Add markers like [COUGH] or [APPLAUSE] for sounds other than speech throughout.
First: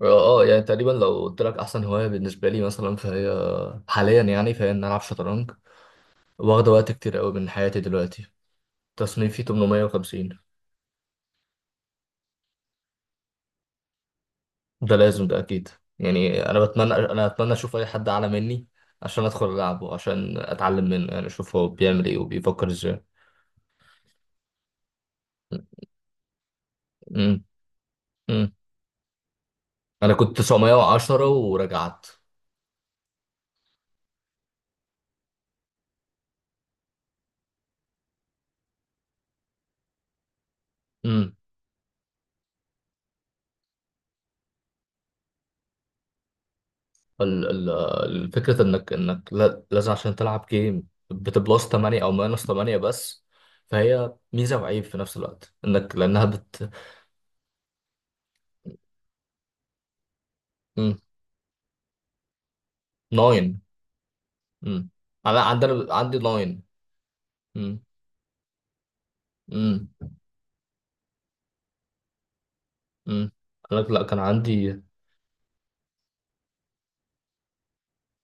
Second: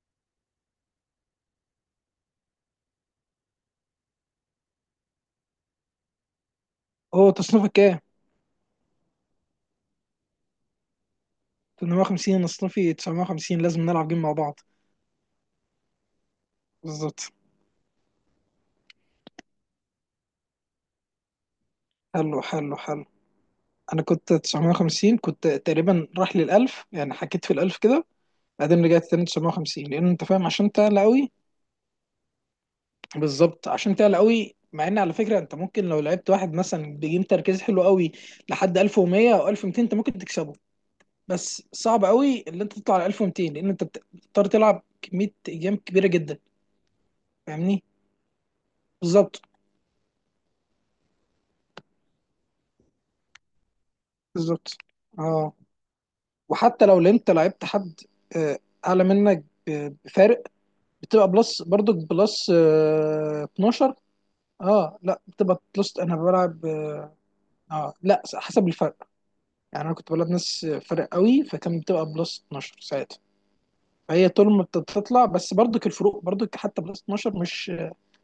اه يعني تقريبا لو قلت لك احسن هوايه بالنسبه لي مثلا فهي حاليا يعني ان العب شطرنج. واخده وقت كتير هو قوي من تصنيفك حياتي كام؟ دلوقتي. تصنيفي 850. 850. انا تصنيفي 950، لازم نلعب جيم مع بعض. ده لازم، ده اكيد. يعني انا بالظبط. اتمنى اشوف اي حد اعلى مني عشان ادخل العبه، عشان اتعلم منه. يعني اشوف هو بيعمل ايه حلو وبيفكر حلو ازاي. حلو. انا كنت 950، كنت تقريبا راح للألف، يعني امم حكيت في الألف كده. امم بعدين رجعت تاني 950، لأن انا أنت كنت فاهم عشان تعلى 910 قوي. ورجعت. بالظبط، عشان تعلى قوي. مع ان على فكره، انت ممكن لو لعبت واحد مثلا بجيم تركيز حلو قوي لحد 1100 او 1200 انت ممكن تكسبه. بس صعب قوي اللي انت تطلع على 1200، لان انت بتضطر تلعب كميه ايام كبيره جدا. ال- ال- فاهمني؟ الفكرة انك انك بالظبط. لا- لازم عشان تلعب جيم بتبلس 8 او ماينس 8 بس. فهي ميزة بالظبط. وعيب في نفس اه، الوقت، انك لانها بت. وحتى لو انت لعبت حد آه، اعلى منك بفارق، بتبقى بلس، برضك بلس 9. 12. اه لا، انا بتبقى عندنا بلس. انا عندي 9. بلعب اه امم لا، حسب الفرق. يعني انا كنت امم بلعب ناس فرق قوي، فكان بتبقى بلس 12 ساعتها. امم انا لا كان فهي طول ما عندي. بتطلع، بس برضك الفروق برضك حتى بلس 12 مش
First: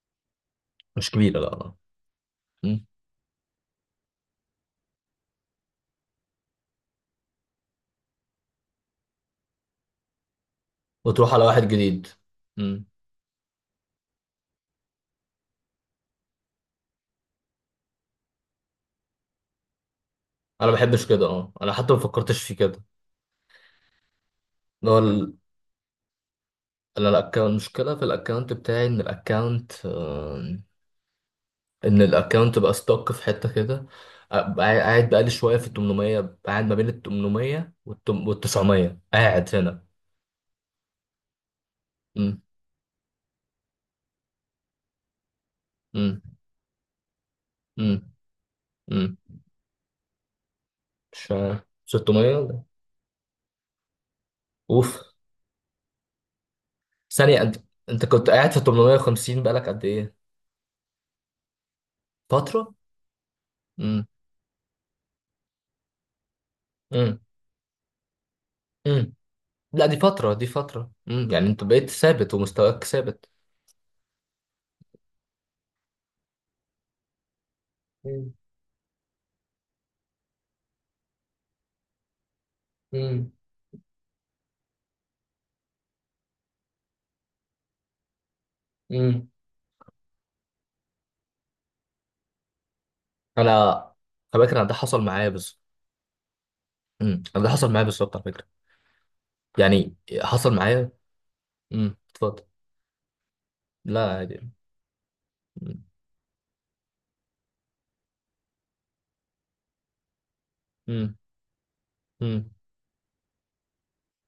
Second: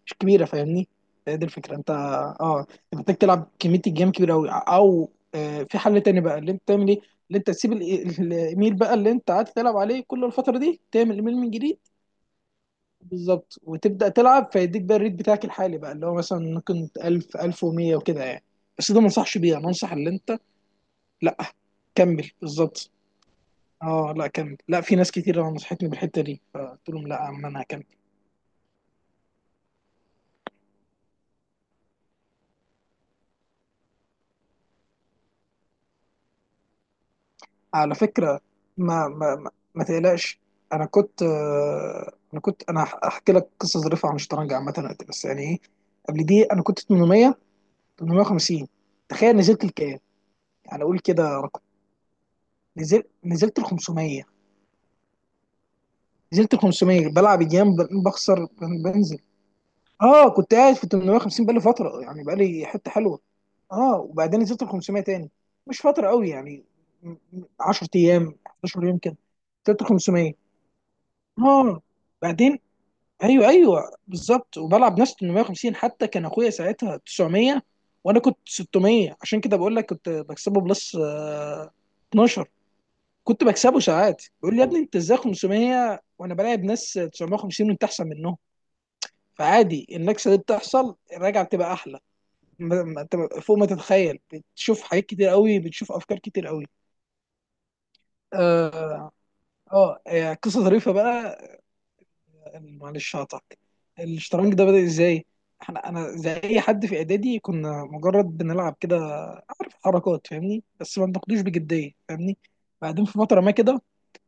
مش كبيره. فاهمني؟ مش هي كبيرة، دي لا. الفكره. انت اه مم. انت محتاج تلعب كميه الجيم كبيره قوي، او في حل تاني بقى اللي انت تعمل ايه. اللي انت تسيب الايميل بقى اللي انت قاعد تلعب عليه كل الفتره دي، تعمل وتروح ايميل على من واحد جديد. جديد. امم. بالظبط، وتبدا تلعب فيديك بقى الريت بتاعك الحالي، بقى اللي هو مثلا ممكن 1000 1100 وكده يعني. بس ده ما انصحش بيه، انا انصح اللي انت... انا ما بحبش كده. لا، اه انا حتى ما كمل فكرتش في كده. بالظبط. اه لا، كمل. لا، اللي في هو ناس ال- كتير نصحتني بالحته دي، فقلت لهم انا لا يا الاكونت، عم انا هكمل. المشكلة في الاكونت بتاعي ان الاكونت بقى ستوك في حته كده. أبقى قاعد بقالي شويه في ال 800. أبقى قاعد ما بين ال 800 على وال فكرة، 900، ما ما ما, قاعد ما هنا. تقلقش. انا كنت آه، انا امم كنت انا هحكي لك قصة ظريفة عن الشطرنج عامة دلوقتي، بس يعني ايه. امم قبل دي انا كنت 800، امم 850. امم تخيل نزلت لكام؟ يعني اقول كده مش عارف. رقم. 600 ولا- نزلت ل 500. اوف. نزلت ل 500 ثانيه، بلعب انت جيم، انت كنت بخسر قاعد في بنزل. 850 بقالك قد ايه؟ اه، كنت قاعد في 850 بقالي فترة، يعني بقالي فتره. حتة حلوة. اه، امم وبعدين نزلت ل 500 تاني، مش فترة قوي يعني، امم 10 ايام 11 يوم امم كده، نزلت لا ل دي 500. فتره، دي فتره. يعني انت اه بقيت ثابت بعدين، ومستواك ثابت. ايوه ايوه، بالظبط. وبلعب ناس 850، حتى كان اخويا ساعتها 900 وانا امم كنت 600، عشان كده بقول لك كنت بكسبه بلس 12. امم كنت بكسبه ساعات، بيقول لي يا ابني انت ازاي 500 وانا بلاعب ناس 950 وانت احسن منهم؟ امم فعادي، النكسه دي بتحصل، الرجعه بتبقى احلى. انت انا، فوق ما تتخيل، على فكره أنا ده بتشوف حصل حاجات معايا كتير بالظبط. قوي، بتشوف افكار كتير قوي. امم، أنا ده حصل معايا بالظبط على فكره. اه. يعني حصل قصه معايا. ظريفه بقى. امم، اتفضل. معلش هقطعك، لا عادي. الشطرنج ده بدأ ازاي؟ امم احنا، انا زي اي حد في اعدادي، كنا مجرد بنلعب كده، عارف حركات، فاهمني، بس ما امم بناخدوش بجديه، فاهمني. امم بعدين في فتره ما كده،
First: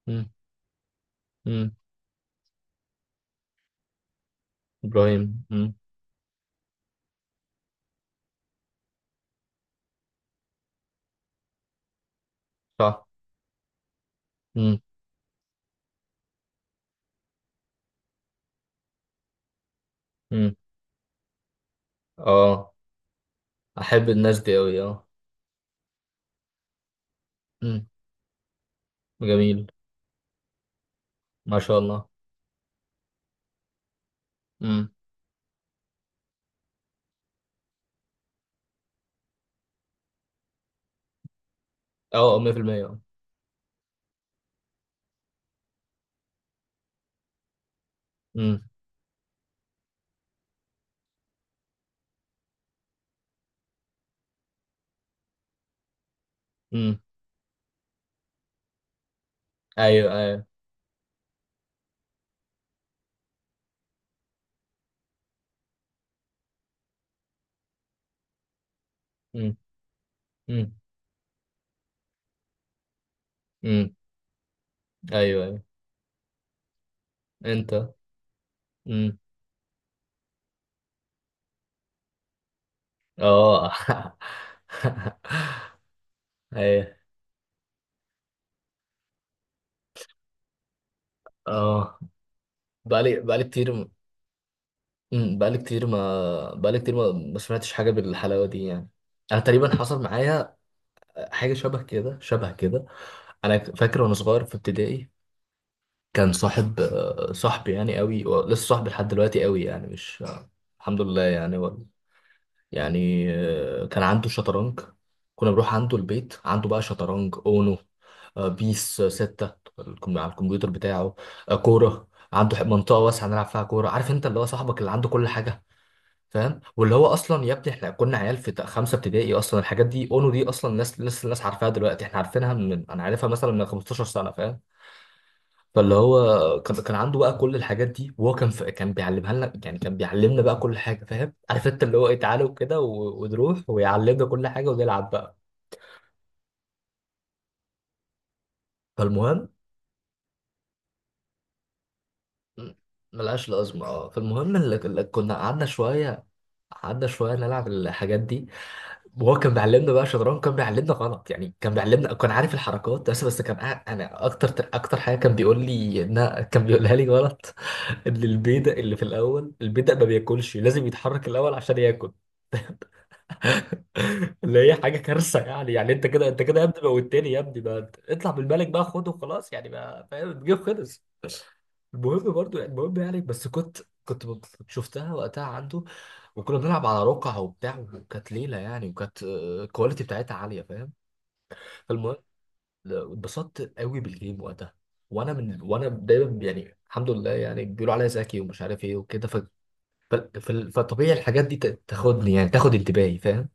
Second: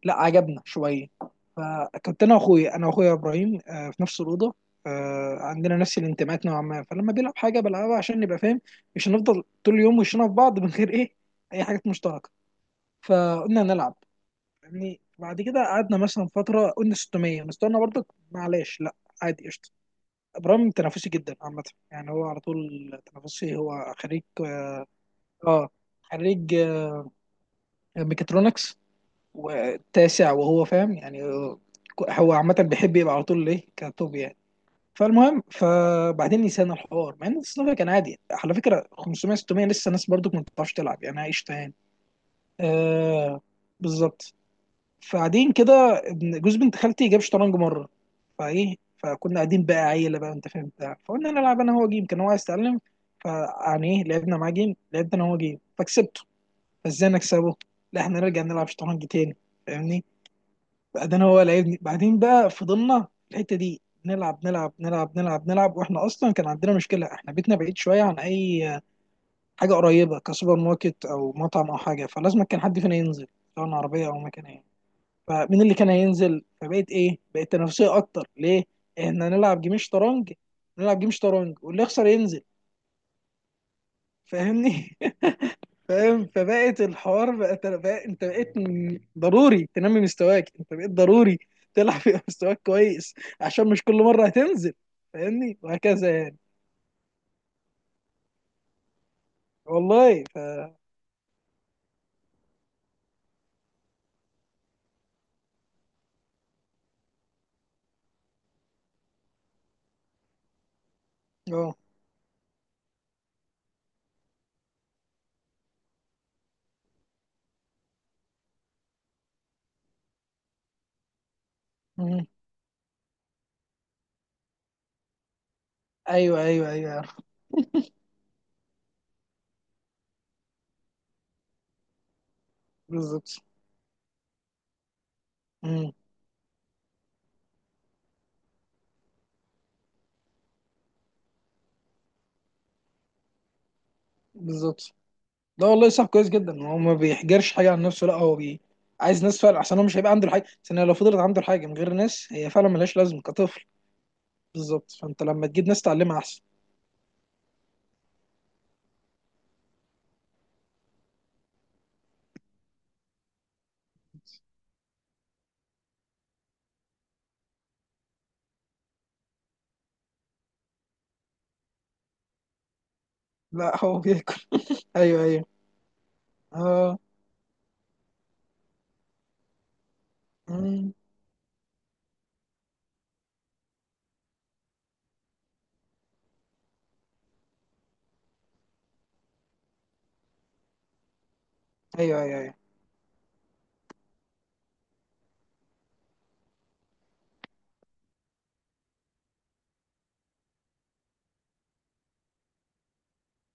لا امم عجبنا شويه. أمم. فكنت انا واخويا، ابراهيم في نفس الاوضه. ابراهيم. عندنا نفس الانتماءات نوعا ما، فلما بيلعب حاجه بلعبها عشان نبقى فاهم، مش هنفضل طول اليوم وشنا في بعض من غير ايه، اي حاجات مشتركه. صح. فقلنا نلعب. امم يعني بعد كده قعدنا مثلا فترة، قلنا 600 مستوانا برضك، معلش لا، عادي، قشطة. امم ابراهيم تنافسي جدا عامة، يعني هو على اه طول تنافسي. هو احب خريج، الناس دي قوي، اه. اه خريج امم ميكاترونكس، جميل. والتاسع، وهو فاهم يعني ما شاء الله. هو عامة بيحب يبقى على طول ايه، كتوب يعني. امم. فالمهم، فبعدين نسينا الحوار. مع ان الصنف كان عادي على فكرة، 500 600 لسه ناس برضك ما بتعرفش تلعب يعني، عايش تاني. اه 100%، اه. آه، بالظبط. فقاعدين كده، جوز بنت خالتي جاب شطرنج مره. امم فايه، فكنا قاعدين بقى عيله بقى، انت فاهم بتاع، فقلنا نلعب انا هو جيم، كان هو عايز يتعلم. فيعني ايه، لعبنا معاه جيم، لعبت انا هو جيم فكسبته. امم فازاي نكسبه؟ لا احنا نرجع نلعب شطرنج تاني، فاهمني؟ ايوه ايوه. بعدين هو لعبني، بعدين بقى فضلنا في الحته دي نلعب نلعب نلعب نلعب نلعب. واحنا اصلا كان عندنا مشكله، احنا بيتنا بعيد شويه عن اي امم حاجه قريبه كسوبر امم ماركت او مطعم او حاجه، فلازم كان حد فينا ينزل، سواء امم عربيه او مكان. ايوه ايوه. فمين اللي كان هينزل؟ فبقيت ايه، بقت انت. تنافسيه اكتر ليه. امم. احنا هنلعب جيم شطرنج، نلعب جيم شطرنج واللي يخسر ينزل، اه. فاهمني. [LAUGHS] فاهم. [LAUGHS] فبقت ايوه. الحوار بقت بقى، انت بقيت ضروري تنمي مستواك، انت بقيت ضروري اه. تلعب في [LAUGHS] مستواك كويس، بقالي، بقالي عشان مش كتير. كل مره هتنزل، بقالي فاهمني، كتير ما، وهكذا يعني. بقالي كتير ما ما سمعتش حاجه بالحلاوه دي يعني. انا تقريبا حصل والله، ف معايا حاجة شبه كده، شبه كده. أنا فاكر وأنا صغير في ابتدائي كان صاحب صاحبي يعني قوي لسه صاحبي لحد دلوقتي قوي يعني مش الحمد لله يعني اه. و... يعني كان عنده شطرنج. كنا بنروح عنده البيت، عنده بقى شطرنج، أونو، بيس ستة. على الكمبيوتر بتاعه. كورة مم، عنده، منطقة واسعة نلعب فيها كورة. عارف أنت اللي هو صاحبك اللي عنده كل حاجة. ايوه فاهم. ايوه ايوه واللي هو عارف. اصلا يا ابني، احنا كنا عيال في خمسه ابتدائي، اصلا الحاجات دي، اونو دي، اصلا ناس لسه الناس عارفاها دلوقتي، احنا عارفينها من، انا عارفها بالظبط. مثلا من 15 سنه. فاهم. مم، فاللي هو كان عنده بقى كل الحاجات دي، وهو كان في... كان بيعلمها لنا. يعني كان بيعلمنا بقى كل حاجه. فاهم، عارف انت اللي هو ايه، تعالوا كده و... ونروح ويعلمنا كل حاجه بالظبط. ونلعب بقى. لا والله، صعب كويس جدا. هو ما بيحجرش حاجه عن نفسه، لا هو بي... عايز ناس فالمهم. فعلا احسن، هو مش هيبقى عنده الحاجه، عشان لو فضلت عنده الحاجه من غير ناس هي فعلا م- ملهاش لازمه، ملهاش كطفل. لازمه، اه. فالمهم اللي... بالظبط، اللي فانت كنا لما قعدنا تجيب ناس تعلمها شويه، احسن. قعدنا شويه نلعب الحاجات دي. وهو كان بيعلمنا بقى شطرنج، كان بيعلمنا غلط. يعني كان بيعلمنا، كان عارف الحركات بس كان قاعد- انا اكتر حاجه كان بيقول لي انها [LAUGHS] كان بيقولها لي غلط [LAUGHS] ان البيدق اللي في الاول، البيدق ما بياكلش، لازم يتحرك الاول عشان ياكل. لا، هو [LAUGHS] بياكل. اللي هي [LAUGHS] حاجه ايوه كارثه ايوه. يعني. يعني انت كده يا ابني اه. موتني يا ابني بقى، اطلع بالملك بقى، خده خلاص. يعني بقى فاهم، الجيم أمم. خلص. المهم برضو، المهم يعني بس كنت، كنت شفتها وقتها عنده. وكنا بنلعب على رقع وبتاع، وكانت ليله يعني، وكانت الكواليتي بتاعتها عاليه. فاهم. فالمهم ايوه ايوه ايوه اتبسطت قوي بالجيم وقتها. وانا من، وانا دايما يعني الحمد لله يعني بيقولوا عليا ذكي ومش عارف ايه وكده. فطبيعي الحاجات دي تاخدني، يعني تاخد انتباهي. فاهم.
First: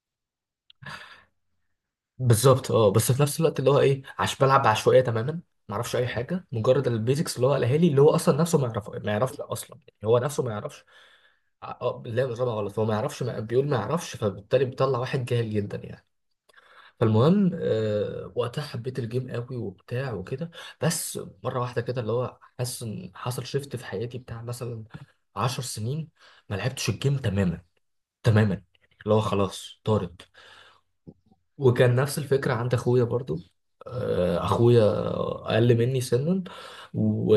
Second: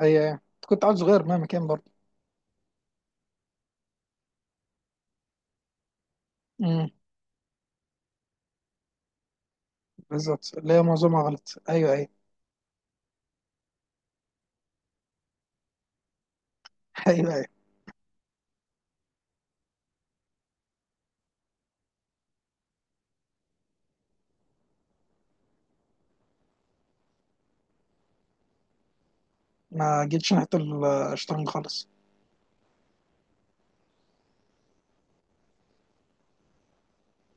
ايوه ايوه. أنت كنت عيل صغير مهما كان برضه. بالظبط، اه. بس في نفس الوقت اللي هو ايه، عش بلعب بعشوائيه تماما. ما اعرفش اي حاجه، مجرد امم. البيزكس اللي هو قالها لي، اللي هو اصلا نفسه ما يعرف، ما يعرفش اصلا. يعني هو نفسه ما بالظبط، اللي هي يعرفش. معظمها غلط. اه ايوه ايوه. لا نظامها غلط، هو ما يعرفش. ما... بيقول ما يعرفش. فبالتالي بيطلع واحد جاهل جدا يعني. [LAUGHS] ايوه فالمهم ايوه. وقتها حبيت الجيم قوي وبتاع وكده. بس مره واحده كده اللي هو حاسس ان حصل شيفت في حياتي بتاع، مثلا عشر سنين ما لعبتش الجيم تماما، تماما، اللي هو خلاص ما طارد. جيتش ناحيه الشطرنج خالص. وكان نفس الفكره عند اخويا برضو. اخويا اقل مني سنا و...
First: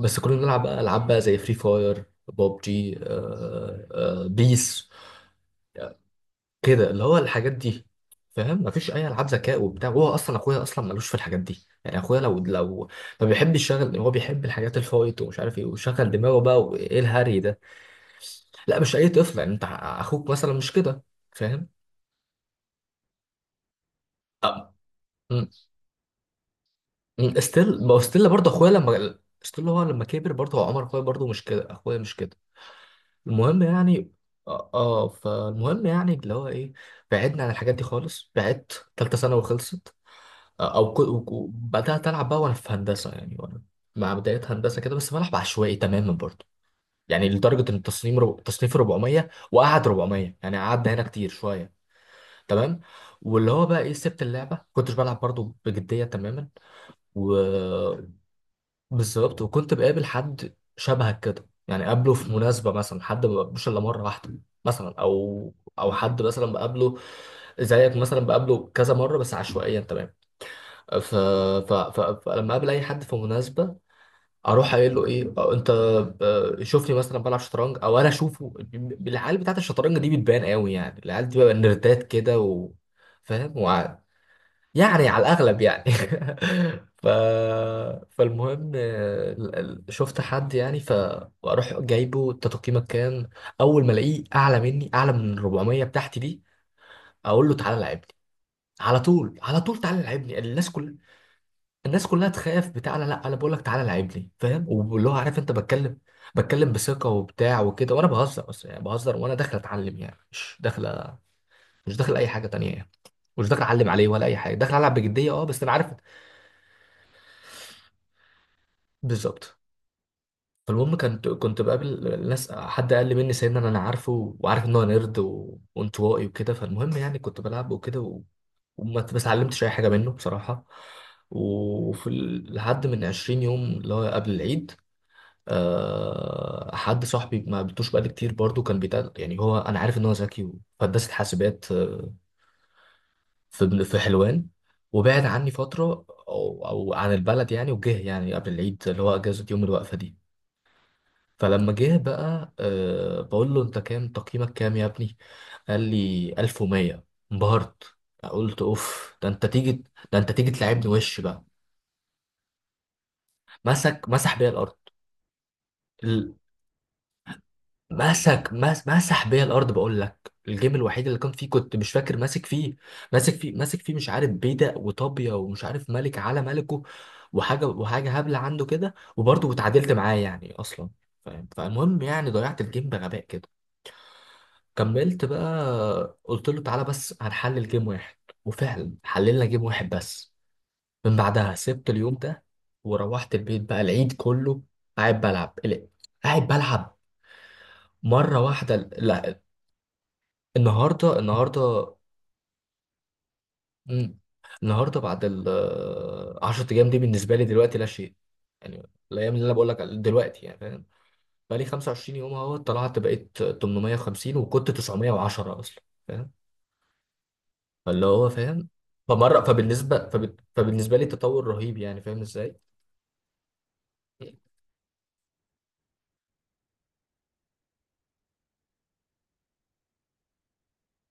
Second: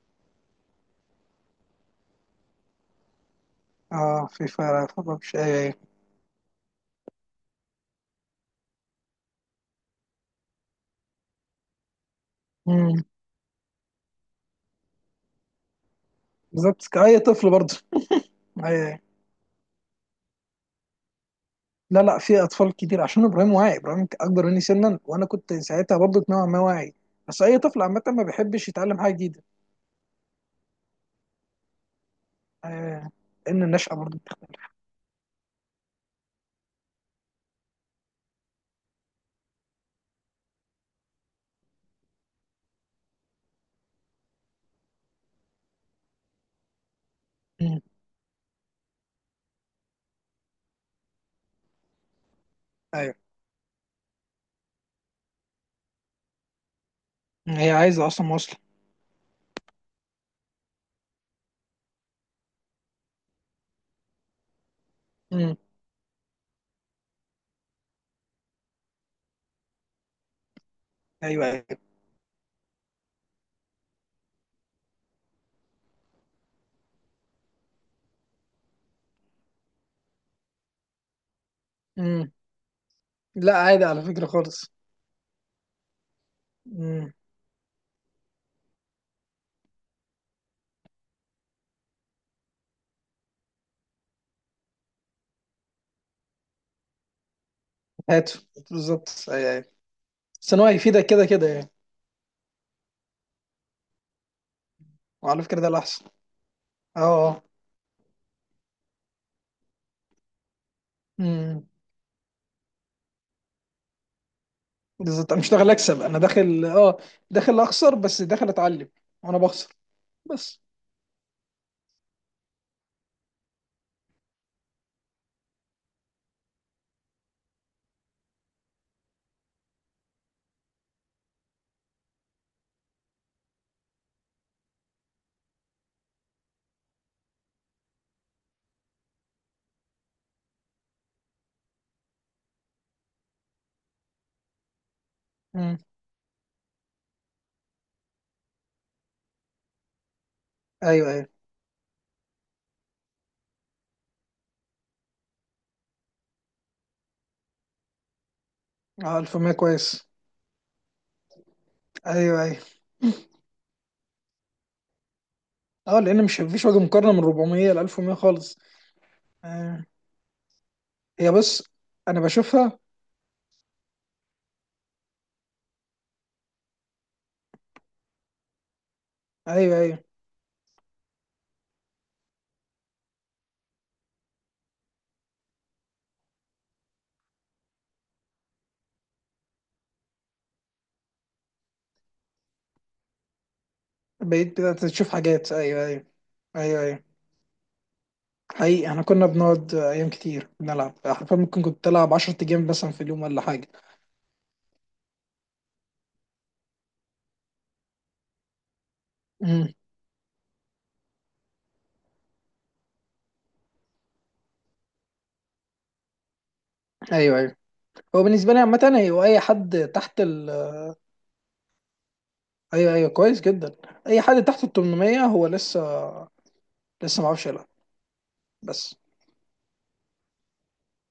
بس كنا بنلعب بقى العاب بقى زي فري فاير، بوب جي، اه، في بيس، فرق فرق، مش ايوه ايوه. كده اللي هو الحاجات دي. فاهم، مفيش اي العاب ذكاء وبتاع. وهو اصلا اخويا اصلا ملوش في الحاجات دي. يعني اخويا لو أمم. ما بيحبش يشغل، هو بيحب الحاجات الفايت ومش عارف ايه، ويشغل دماغه بقى بالظبط، وايه كأي الهري طفل ده. برضه. لا ايوه مش أيوة. اي طفل يعني، انت اخوك مثلا مش كده. فاهم. لا لا، في اطفال كتير. عشان ابراهيم واعي، ابراهيم اكبر مني سنا، وانا مم. كنت ساعتها برضه نوعا ما واعي. مم. بس اي طفل ستيل، ما هو عامه ما ستيل برضه بيحبش اخويا يتعلم حاجه لما، جديده. ستيل هو لما كبر برضه، هو عمر اخويا برضه مش كده، اخويا مش كده. آه، المهم لان النشأة يعني، برضه بتختلف. اه فالمهم يعني اللي هو ايه، بعدنا عن الحاجات دي خالص. بعدت، تالتة ثانوي خلصت. او بدات العب بقى وانا في هندسه، يعني وانا مع بدايه هندسه كده بس بلعب عشوائي تماما برضه. يعني لدرجه ان مم، التصميم تصنيف 400، وقعد 400 يعني، قعدنا هنا كتير شويه. تمام. ايوه. واللي هو بقى ايه، سبت اللعبه كنتش بلعب برضه بجديه تماما، هي عايزه وبالظبط. اصلا مواصله. وكنت بقابل حد شبهك كده يعني، قابله في مناسبه، مثلا حد ما بقابلوش الا مره واحده مثلا، او مم، او حد مثلا بقابله زيك مثلا، بقابله كذا مره بس عشوائيا تماما. ف... ايوه ايوه. فلما اقابل اي حد في مناسبه، اروح قايل له ايه أو انت، شوفني مثلا بلعب شطرنج او انا اشوفه. العيال بتاعت الشطرنج دي بتبان قوي يعني، العيال دي بقى نردات مم، كده و... فاهم لا عادي وع... على فكره خالص. يعني على الاغلب يعني. [LAUGHS] ف... مم، فالمهم شفت حد يعني، فاروح جايبه انت تقييمك كام. اول ما الاقيه اعلى مني، اعلى من 400 بتاعتي دي، اقول له تعالى لعبني. هاته. على بالظبط طول، ايوه على ايوه. طول تعالى لعبني. بس إن هو الناس كلها، هيفيدك كده كده يعني. الناس كلها تخاف بتاع لا لا انا بقول لك تعالى لعب لي. فاهم. واللي هو عارف وعلى انت فكره ده بتكلم، الاحسن. بتكلم اه. بثقه اه. وبتاع وكده، وانا بهزر بس يعني. بهزر وانا داخل اتعلم، يعني مش داخل، مم، مش داخل اي حاجه تانية يعني، مش داخل اعلم عليه ولا اي حاجه، داخل العب بجديه بالظبط، انا اه مش بس داخل انا عارف. اكسب، انا داخل اه داخل اخسر، بس داخل اتعلم، وانا بالظبط. بخسر بس. فالمهم، كنت بقابل ناس، حد اقل مني سنا انا عارفه وعارف ان هو نيرد وانطوائي وكده. فالمهم يعني كنت بلعب وكده و... وما ما اتعلمتش اي حاجه منه بصراحه. لحد من 20 يوم اللي هو قبل العيد، حد صاحبي ما قابلتوش بقالي كتير برضو، كان بيتقال يعني هو، انا عارف ان هو ذكي في هندسه حاسبات، في في حلوان، وبعد عني مم، فتره او عن البلد يعني، وجه يعني قبل العيد اللي هو اجازه يوم الوقفه دي. ايوه ايوه. فلما جه بقى أه بقول له انت كام، تقييمك كام يا ابني؟ قال لي 1100. انبهرت. قلت اوف، اه، ده انت 1100 تيجي، كويس. ده انت تيجي تلعبني وش بقى. ايوه ايوه. مسك مسح بيا الارض. اه، لان مش مفيش وجه مقارنه من 400 ل 1100 مسك خالص. مس مسح بيا الارض. آه. بقول لك الجيم الوحيد اللي هي كان فيه بص، كنت مش فاكر انا ماسك فيه، بشوفها. ماسك فيه مش عارف بيدق وطابيه ومش عارف ملك على ملكه، وحاجه هبله عنده كده وبرضه ايوه اتعادلت ايوه. معاه يعني اصلا. فاهم. فالمهم يعني ضيعت الجيم بغباء كده. كملت بقى قلت له تعالى بس هنحلل جيم واحد. وفعلا حللنا جيم واحد بس. من بعدها سبت اليوم ده، وروحت البيت بقى العيد بقيت كله بدأت تشوف قاعد حاجات، بلعب، ايوه ايوه قاعد ايوه بلعب، ايوه. مرة حقيقي، واحدة. احنا كنا بنقعد ايام كتير بنلعب، النهارده حرفيا ممكن النهارده كنت العب 10 جيم مثلا في اليوم ولا حاجه. مم. النهارده بعد ال 10 ايام دي بالنسبه لي دلوقتي لا شيء يعني. الايام اللي انا بقول امم، لك على- دلوقتي يعني، فاهم. بقى لي 25 يوم اهو، طلعت بقيت 850 وكنت 910 اصلا. فاهم. ايوه ايوه. فاللي هو هو بالنسبه لي فاهم. عامه، هو اي حد تحت ال... فبالنسبه لي تطور رهيب يعني، فاهم ازاي. ايوه ايوه، كويس جدا. اي حد تحت ال 800 هو لسه، لسه ما عرفش يلعب بس.